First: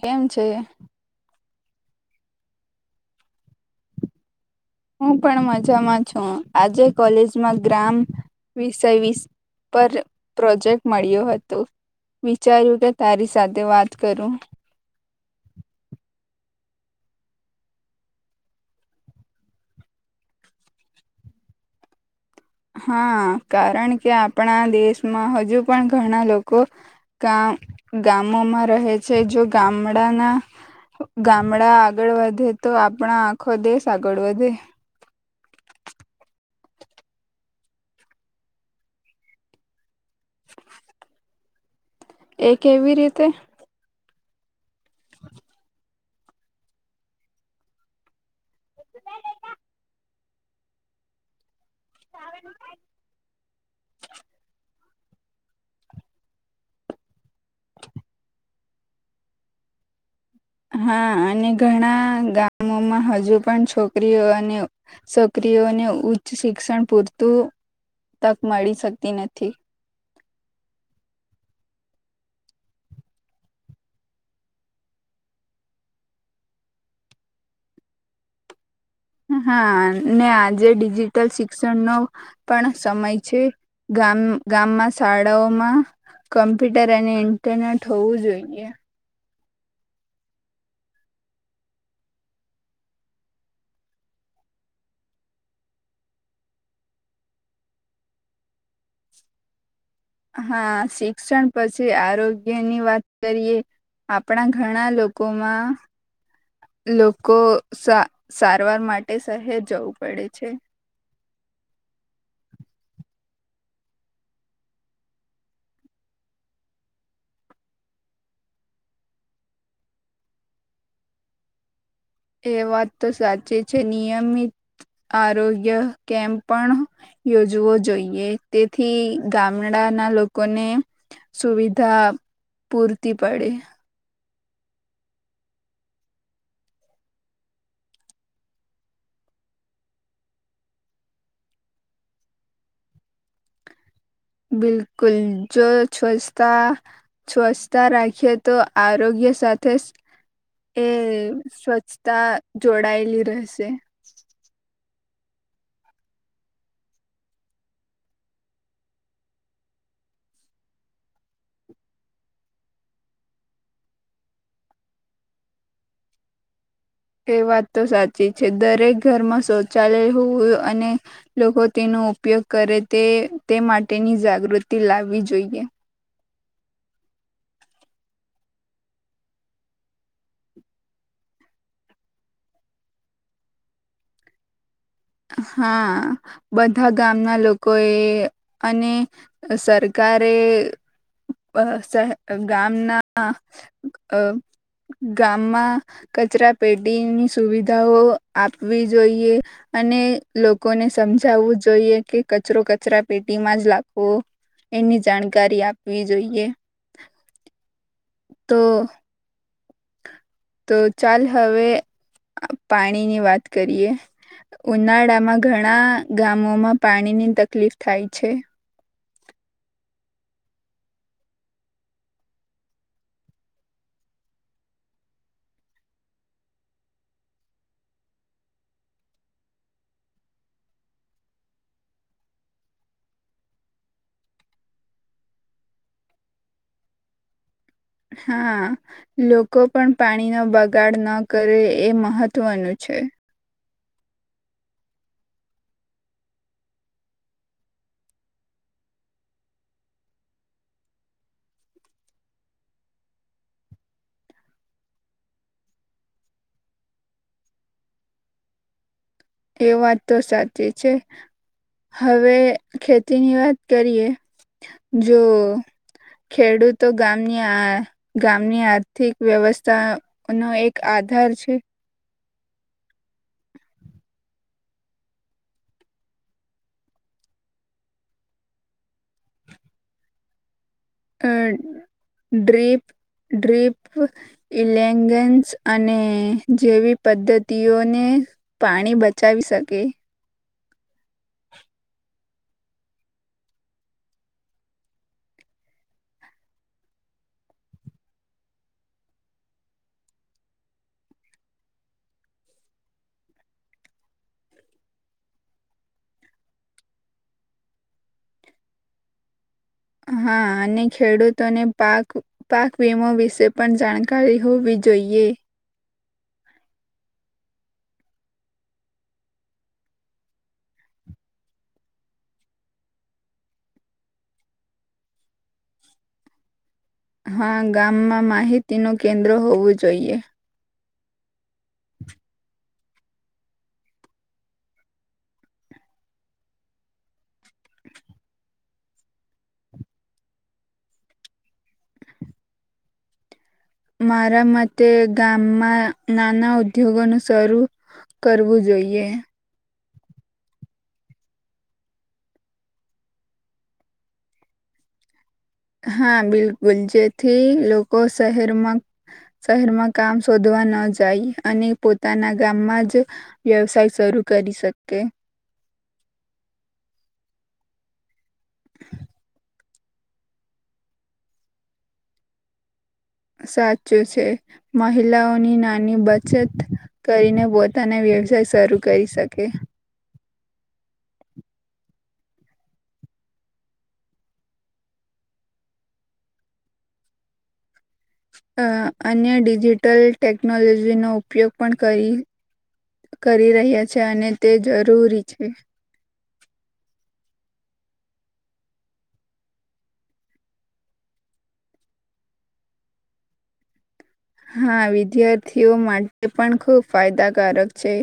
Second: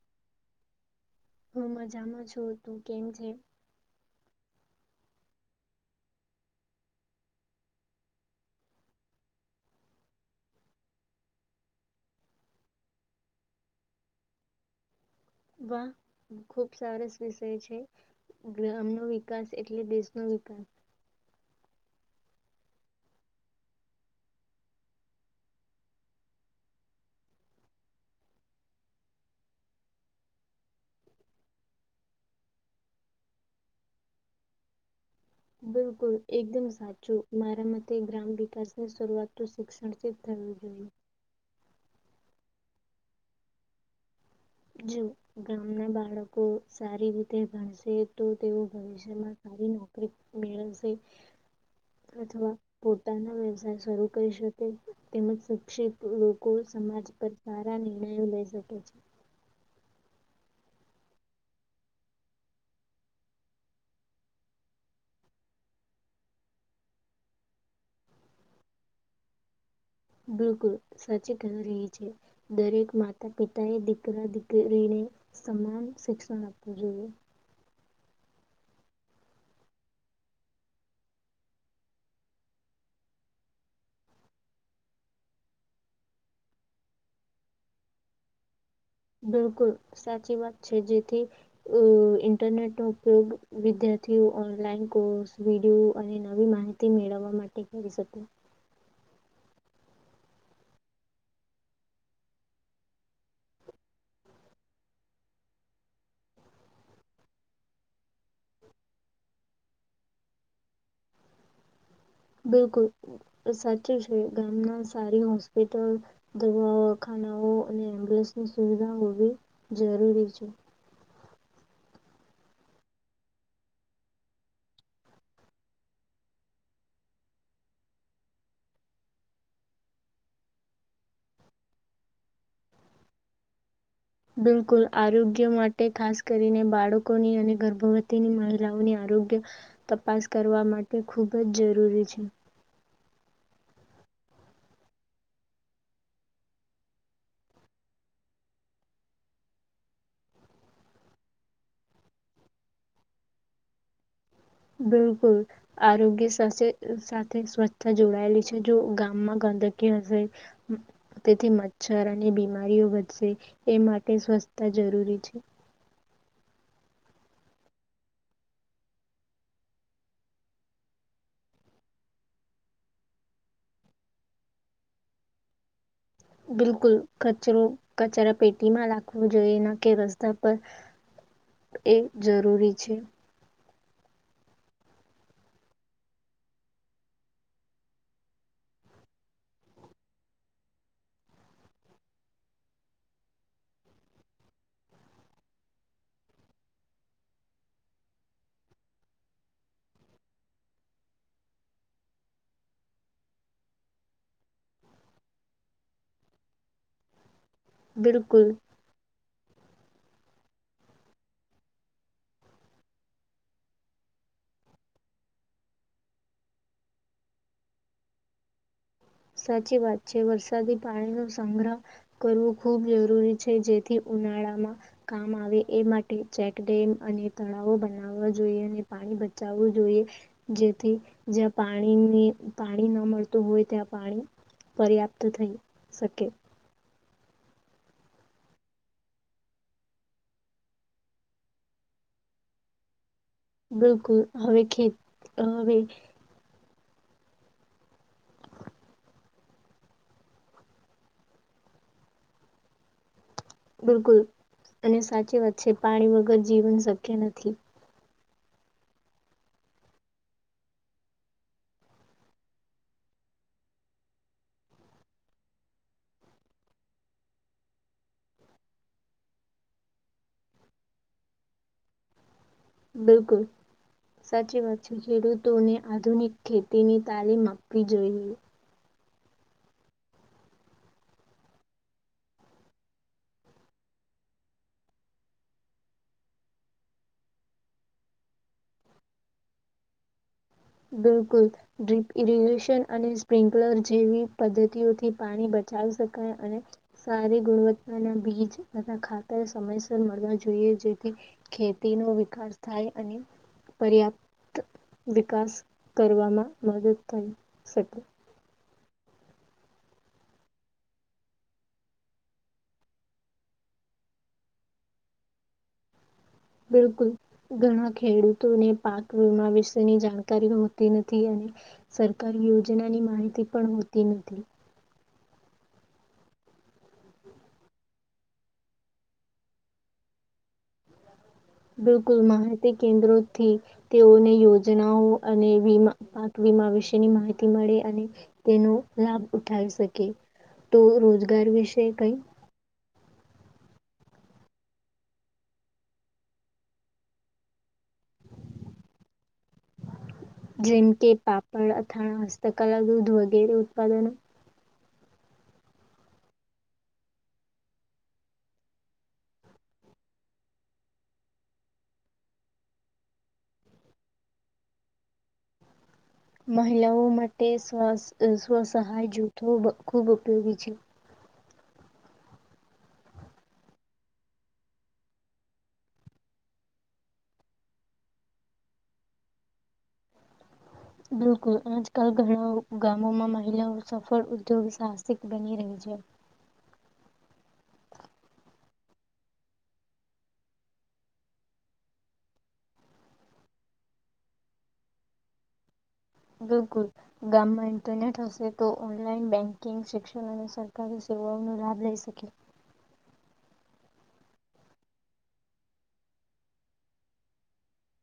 કેમ છે? હું મજામાં છું, તું કેમ છે? હું પણ મજામાં છું આજે કોલેજમાં ગ્રામ વિષય વિષ પર પ્રોજેક્ટ મળ્યો હતો વિચાર્યું કે તારી સાથે વાત કરું. વા ખુબ સારસ વિષય છે ગ્રામ ન વિકાસ એટલે દેશનો વિકાસ. હા કારણ કે આપણા દેશમાં હજુ પણ ઘણા લોકો ગામ ગામોમાં રહે છે જો ગામડાના ગામડા આગળ વધે તો આપણા આખો દેશ આગળ વધે. બિલકુલ એકદમ સાચું મારા મતે ગ્રામ વિકાસની શરૂઆત તો શિક્ષણ થવી જોઈએ. એ કેવી રીતે? જો ગામના બાળકો સારી રીતે ભણશે તો તેઓ ભવિષ્યમાં સારી નોકરી મેળવશે. અથવા પોતાના વ્યવ શરૂ કરી શકે તેમજ શિક્ષિત લોકો સમાજ પર સારા નિનીણય એવુ લઈ શક [inaudible] હા અને ઘણા ગામોમાં હજુ પણ છોકરીઓ છોકરીઓને ઉચ્ચ શિક્ષણ પૂરતું તક મળી શકતી નથી. બિલકુલ સાચી કહ રહી છે દરેક માતા પિતાએ દીકરા દીકરીને સમાન શિક્ષણ આપવું જોઈએ. હા અનેને આજે ડિજિટલ શિક્ષણનો પણ સમય છે ગામ ગામમાં શાળાઓમાં કમ્પ્યુટર અને ઇન્ટરનેટ હોવું જોઈએ. બિલકુલ સાચી વાત છે જેથી ઇન્ટરનેટનો ઉપયોગ વિદ્યાર્થીઓ ઓનલાઈન કોર્સ વિડીયો અને નવી માહિતી મેળવવા માટે કરી શકે. હા શિક્ષણ પછી આરોગ્ય ની વાત કરીએ આપણા ઘણા લોકોમાં લોકો સા સારવાર માટે શહેર જવું પડે છે. બિલકુલ સાચું છે ગામના સારી હોસ્પિટલ દવાઑ ખાનાઓ અને એમ્બ્યુલન્સની સુવિધા હોવી જરૂરી છે. એ વાત તો સાચી છે નિયમિત આરોગ્ય કેમ્પ પણ યોજવો જોઈએ તેથી ગામડાના લોકોને સુવિધા પૂરતી પડે. બિલકુલ આરોગ્ય માટે ખાસ કરીને બાળકોની અને ગર્ભવતીની મહિલાઓની આરોગ્ય તપાસ કરવા માટે ખૂબ જ જરૂરી છે. બિલકુલ જો સ્વચ્છતા સ્વચ્છતા રાખીએ તો આરોગ્ય સાથે એ સ્વચ્છતા જોડાયેલી રહેશે. બિલકુલ આરોગ્ય સાસે સાથે સ્વચ્છતા જોડાયેલી છે જો ગામમાં ગંદકી હશે તેથી મચ્છર અને બીમારીઓ વધશે એ માટે સ્વચ્છતા જરૂરી છે. એ વાત તો સાચી છે દરેક ઘરમાં શૌચાલય હોય અને લોકો તેનો ઉપયોગ કરે તે તે માટેની જાગૃતિ લાવવી જોઈએ. બિલકુલ કચરો કચરા પેટીમાં રાખવું જોઈએ ના કે રસ્તા પર એ જરૂરી છે. હા બધા ગામના લોકોએ અને સરકારે બ સ ગામના અ ગામમાં કચરા પેટીની સુવિધાઓ આપવી જોઈએ. અને લોકોને સમજાવવું જોઈએ કે કચરો કચરા પેટીમાં જ લખવો એની જાણકારી આપવી જોઈએ. બિલકુલ. તો તો ચાલ હવે પાણીની વાત કરીએ ઉનાળામાં ઘણા ગામોમાં પાણીની તકલીફ થાય છે. સાચી વાત છે વરસાદી પાણી નું સંગ્રહ કરવો ખૂબ જરૂરી છે જેથી ઉનાળામાં કામ આવે એ માટે ચેકડેમ અને તળાવો બનાવવા જોઈએ ને પાણી બચાવવું જોઈએ જેથી જ્યાં પાણી પાણી ન મળતું હોય ત્યાં પાણી પર્યાપ્ત થઈ શકે. હા લોકો પણ પાણીનો બગાડ ન કરે એ મહત્વનું છે. બિલકુલ હવે ખેત હવે બિલકુલ અને સાચી વાત છે પાણી વગર જીવન શક્ય નથી. એ વાત તો સાચી છે હવે ખેતીની વાત કરીએ જો ખેડૂતો ગામની આ ગામની આર્થિક વ્યવસ્થા નો એક આધાર છે. બિલકુલ સાચી વાત છે ખેડૂતોને આધુનિક ખેતીની તાલીમ આપવી જોઈએ. અ ડ્રિપ ડ્રિપ ઇલેગેન્સ અને જેવી પદ્ધતિઓને પાણી બચાવી શકે. બિલકુલ ડ્રીપ ઇરીગેશન અને સ્પ્રિન્કલર જેવી પદ્ધતિઓથી પાણી બચાવી શકાય અને સારી ગુણવત્તાના બીજ તથા ખાતર સમયસર મળવા જોઈએ જેથી ખેતીનો વિકાસ થાય અને પર્યાપ્ત વિકાસ. કરવામાં મદદ થઇ શકે. હા અને ખેડૂતોને પાક પાક વીમો વિશે પણ જાણકારી હોવી જોઈએ. બિલકુલ ઘણા ખેડૂતોને પાક વીમા વિશેની જાણકારી હોતી નથી અને સરકારી યોજનાની માહિતી પણ હોતી નથી. હા ગામમાં માહિતીનું કેન્દ્ર હોવું જોઈએ. બિલકુલ માહિતી કેન્દ્રોથી તેઓને યોજનાઓ અને વીમા પાક વીમા વિશેની માહિતી મળે અને તેનો લાભ ઉઠાવી શકે તો રોજગાર વિશે કઈ. મારા માતે ગામમાં નાના ઉદ્યોગોનું શરૂ કરવું જોઈએ. જેમ કે પાપડ અથાણા હસ્તકલા દૂધ વગેરે ઉત્પાદનો. હા બિલકુલ જેથી લોકો શહેરમાં શહેરમાં કામ શોધવા ન જાય અને પોતાના ગામમાં જ વ્યવસાય શરૂ કરી શકે. મહિલાઓ માટે સ્વસ સ્વસહાય જૂથો ખૂબ ઉપયોગી છે. સાચું છે મહિલાઓની નાની બચત કરીને પોતાને વ્યવસાય શરૂ કરી શકે. બિલકુલ આજકાલ ઘણા ગામોમાં મહિલાઓ સફળ ઉદ્યોગ સાહસિક બની રહી છે. અ અન્ય ડિજિટલ ટેકનોલોજીનો ઉપયોગ પણ કરી, કરી રહ્યા છે, અને તે જરૂરી છે. બિલકુલ ગામમાં ઇન્ટરનેટ હશે તો ઓનલાઇન બેન્કિંગ, શિક્ષણ અને સરકારી સેવાઓનો લાભ લઈ શકે. હા વિદ્યાર્થીઓ માટે પણ ખુબ ફાયદાકારક છે.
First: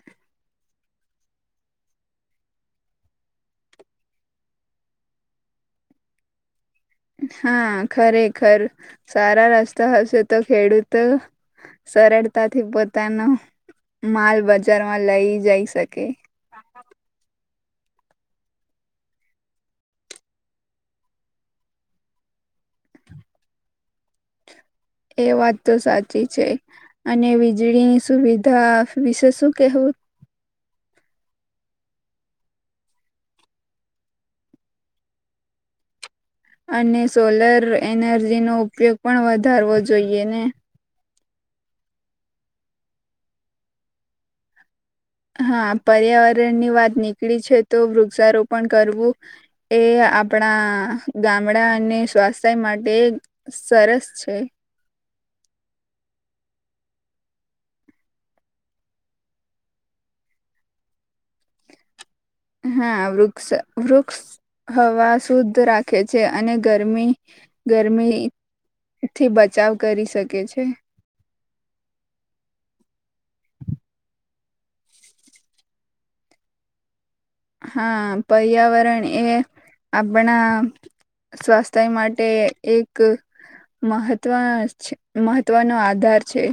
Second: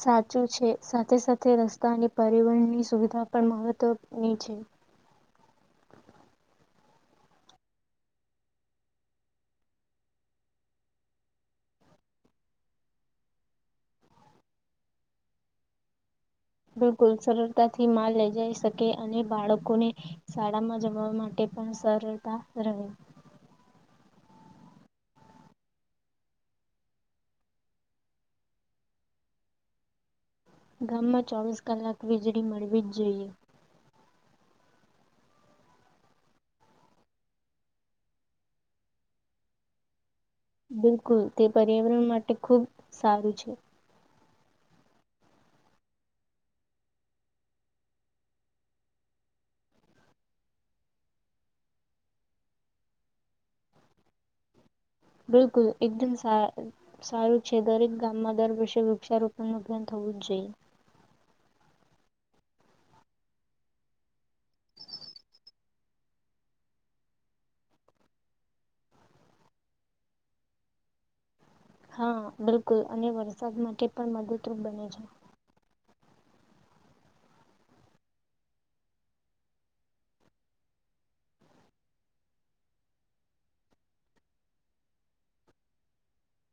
સાચું છે સાથે સાથે રસ્તા અને પરિવહની સુવિધા પણ મહત્વની છે. હા ખરેખર સારા રસ્તા હશે તો ખેડૂત સરળતાથી પોતાનો માલ બજારમાં લઈ જાય શકે. બિલકુલ સરળ તાથી માલ લઈ જઈ શકે, અને બાળકોને શાળા માં જમવા માટે પણ સરળતા રહે. એ વાત તો સાચી છે અને વીજળીની સુવિધા વિશે શું કેહેવું? ગામમાં ચોવીસ કલાક વીજળી મળવી જ જોઈએ. અને સોલર એનર્જી નો ઉપયોગ પણ વધારવો જોઈએ. ને બિલકુલ. તે પર્યાવરણ માટે ખૂબ સારું છે. હા પર્યાવરણની વાત નીકળી છે તો વૃક્ષારોપણ કરવું એ આપણા ગામડા અને સ્વાસ્થ્ય માટે સરસ છે. બિલકુલ એકદમ સા સારું છે, દરેક ગામમાં દર વર્ષે વૃક્ષારોપણનું અભિયાન થવું જ જોઈએ. હા વૃક્ષ વૃક્ષ હવા શુદ્ધ રાખે છે અને ગરમી ગરમી થી બચાવ કરી શકે છે. હા બિલકુલ અને વરસાદ માટે પણ મદદરૂપ બને છે. હા પર્યાવરણ એ આપણા સ્વાસ્થ્ય માટે એક મહત્વ મહત્વનો આધાર છે.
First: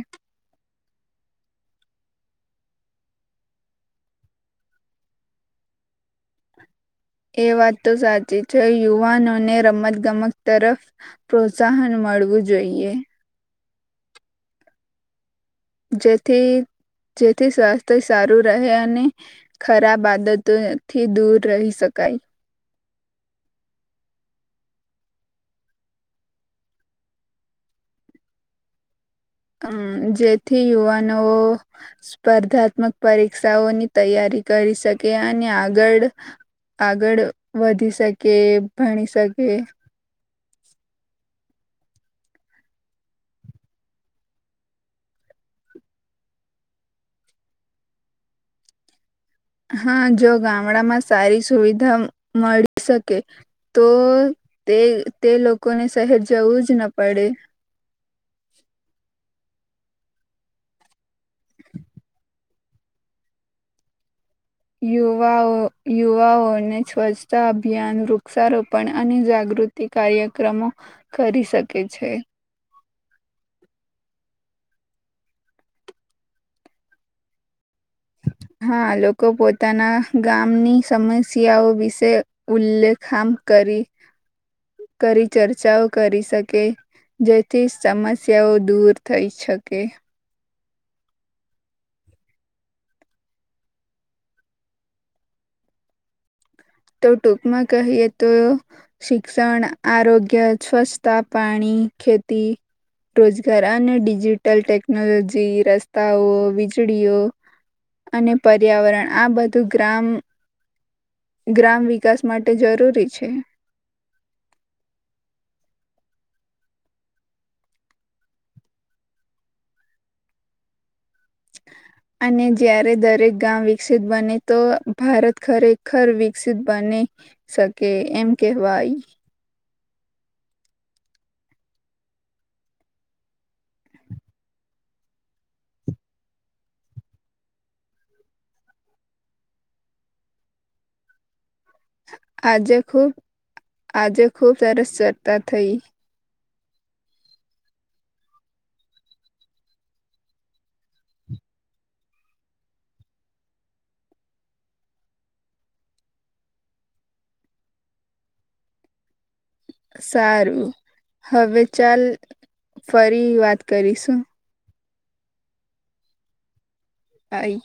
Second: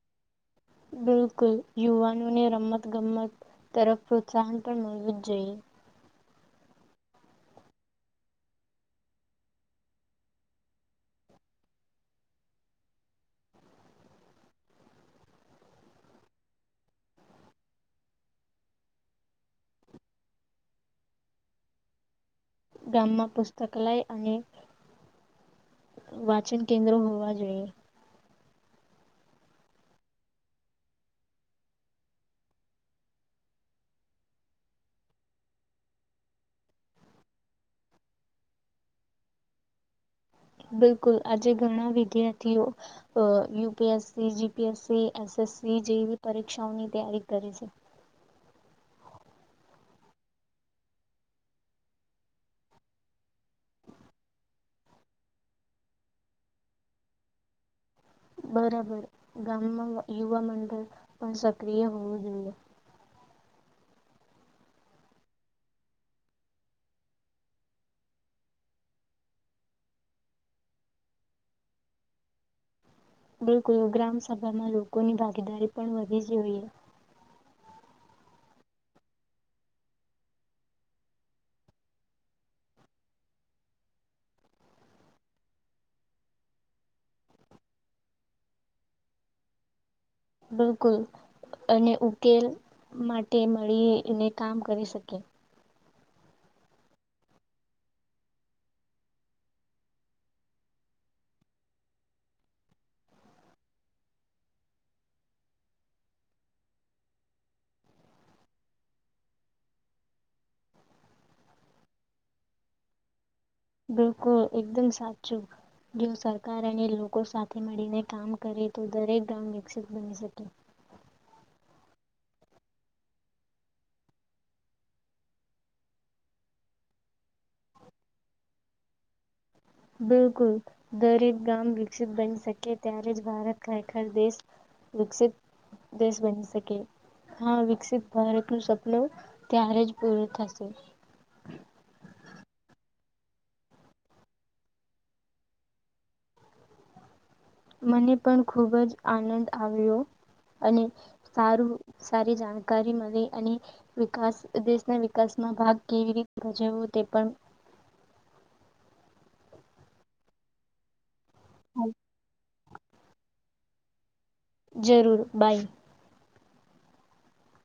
બિલકુલ યુવાનોને રમતગમત તરફ પ્રોત્સાહન પણ મળવું જ જોઈએ. એ વાત તો સાચી છે. યુવાનોને રમતગમત તરફ પ્રોત્સાહન મળવું જોઈએ. જેથી જેથી સ્વાસ્થ્ય સારું રહે અને ખરાબ આદતોથી દૂર રહી શકાય. ગામમાં પુસ્તકાલય અને વાચન કેન્દ્રો હોવા જોઈએ. અમ જેથી યુવાનો સ્પર્ધાત્મક પરીક્ષાઓની તૈયારી કરી શકે અને આગળ આગળ વધી શકે, ભણી શકે. બિલકુલ આજે ઘણા વિદ્યાર્થીઓ અ U P S C, G P S C S S C જેવી પરીક્ષાઓની તૈયારી કરી છે. હા જો ગામડામાં સારી સુવિધા મળી શકે તો તે તે લોકોને શહેર જવું જ ન પડે. બરાબર. ગામમાં યુવા મંડળ પણ સક્રિય હોવું જોઈએ. યુવાઓ યુવાઓને સ્વચ્છતા અભિયાન, વૃક્ષારોપણ અને જાગૃતિ કાર્યક્રમો કરી શકે છે. બિલકુલ ગ્રામ સભામાં લોકોની ભાગીદારી પણ વધવી જોઈએ. હા લોકો પોતાના ગામની સમસ્યાઓ વિશે ઉલ્લેખામ કરી કરી ચર્ચાઓ કરી શકે જેથી સમસ્યાઓ દૂર થઈ શકે. બિલકુલ અને ઉકેલ માટે મળીને કામ કરી શકે. તો ટૂંકમાં કહીએ તો શિક્ષણ, આરોગ્ય, સ્વચ્છતા, પાણી ખેતી, રોજગાર અને ડિજિટલ ટેકનોલોજી, રસ્તાઓ, વીજળીઓ અને પર્યાવરણ આ બધું ગ્રામ ગ્રામ વિકાસ માટે જરૂરી છે. બિલકુલ એકદમ સાચું જો સરકાર અને લોકો સાથે મળીને કામ કરે તો દરેક ગામ વિકસિત બની શકે. અને જયારે દરેક ગામ વિકસિત બને તો ભારત ખરેખર વિકસિત બની શકે, એમ કેહેવાય. બિલકુલ દરેક ગામ વિકસિત બની શકે ત્યારે જ ભારત ખરેખર દેશ વિકસિત દેશ બની શકે હા વિકસિત ભારતનું સપનું ત્યારે જ પૂરું થશે. આજે ખુબ આજે ખુબ સરસ ચર્ચા થઈ. મને પણ ખૂબ જ આનંદ આવ્યો અને સારું સારી જાણકારી મળી અને વિકાસ દેશના વિકાસમાં ભાગ કેવી રીતે ભજવો તે પણ સારું. હવે ચાલ ફરી વાત કરીશું. જરૂર બાય. બાય.